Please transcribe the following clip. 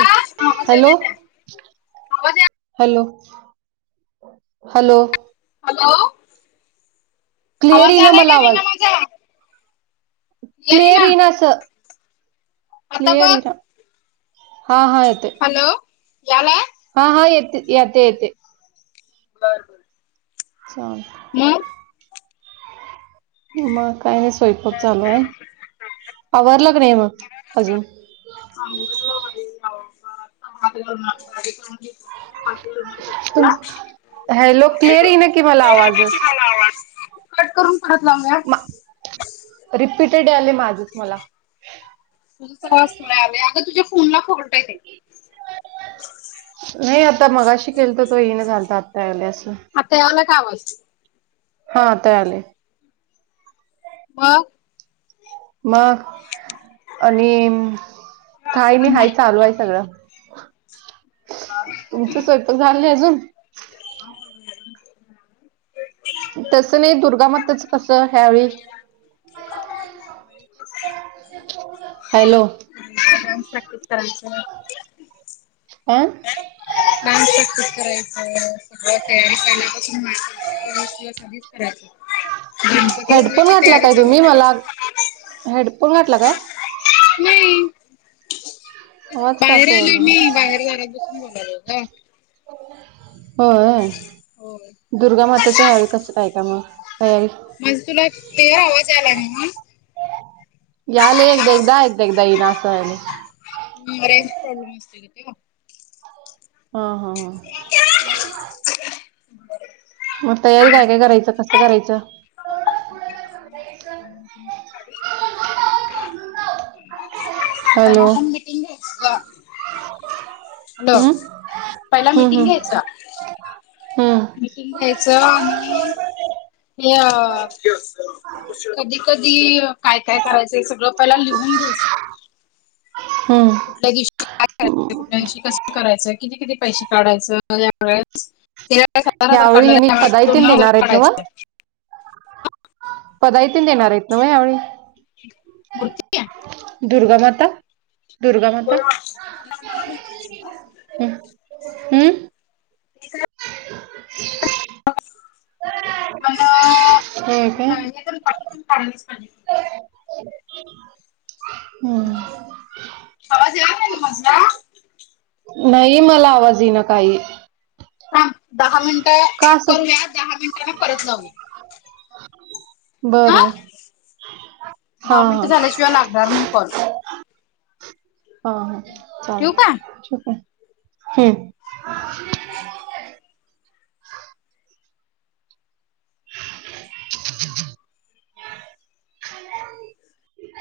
Hello [inaudible] यायलाय hello काय? आवाज या हॅलो [inaudible] हॅलो हॅलो, क्लिअर आवाज येईना आलांय मला कायं विना माझा? क्लिअर क्लियर येईना इनां असं आता क्लियर बघ इनां. हां -हां येतोय. हॅलो यालाय. हां -हां येत- यते- यते. बर- बर चाल [unintelligible] मगं? मग, काही नाही स्वयंपाक चालू आय, आवारलं की नाही मग अजून? आवरलं बाई हालमा आपल्याले कोण आहे हातभार तुम लावन हॅलो व माय [unintelligible] क्लिअर भात येईना की मला आवाजच लावलोय कूकरला [unintelligible] आवास [unintelligible] कट करून परत लावूयास. रिपीटेड यालय माझंच मला. तुझं सगळच तुला यालय, अगं तुझ्या फोनला फॉल्ट आहे ते. [unintelligible] नाही, आता मगाशी केलतो तवा इना झालत आता यालय अस. आता यालाय काय आवाज? हां आता यालय. म? म, आणि काय मी हाय चालू आहे सगळं. तुमचं स्वयंपाक झाल नाय अजून? तसं नाही, दुर्गामातचं कसं ह्यावेळी? [unintelligible] हॅलो उतरायचं [unintelligible] आ [unintelligible] [unintelligible] स्वयंपाकरायचं सगळं तयारी पहिल्यापासूंन माहित [unintelligible] ह्यांत [unintelligible] गणपती हेडफोन होण्यांची घातला तयारी काय चालूं तुम्ही करायच. मला हेडफोन घातला काय? नाही. [inaudible] आवाज का बाहेर असा आलोय यायला मी. बाहेर जाणारं बसून बोललोय ग. होय. होय. दुर्गामाताच ह्यावेळी कसं आहे काय कां मगं? माझा तुला क्लिअर आवाज आलाय नव्ह. यायलय. एकदा एकदा एकदा एकदा येईना असं व्हायलय. रेंज प्रॉब्लेम असते कनी मगं हा हा हा. [unintelligible] मग तयारी काय काय करायचं कसं करायचं? ह [inaudible] हॅलो [unintelligible] हॅलो, हम्म पहिला हम्म मिटिंग घ्यायचं. हम्म मीटिंग घ्यायचं हम्म आणि ते अ. कधी कधी कायं कायं करायचं हे सगळं पहिला लिहून घ्यायचं. हम्म कुठल्यां दिवशी कायं करायचं? कुठल्यां दिवशी कसं करायचं? किती किती पैसे काढायचं? ह्यावेळी गेल्या वेळेस सत्तर हजार ह्यावेळी काढलं ह्यांनी होत. ह्यावेळी पदाई दोन तीन दोन हजार देणार आहेत ना व काढायचं. पदायतीन देणारं आहेंत नव्ह यांवेळी मूर्ती दुर्गा माता दुर्गा माता माहिती नाही ग ह हम्म. [unintelligible] मण होय काय हे तर बाकीच काढायला पाहिजे. हम्म आवाज यायला तुम्हासना नाही मला आवाज येइनां काही, थांब दहा मिनिटं का कट असं करूया. दहा मिनिटांना परत लावूया. हा. बरं हा दहा मिनट हा झाल्याशिवाय लागणार नाही कॉल. हा हा ठेवू चालते मग का? हम्, ठीक आहे.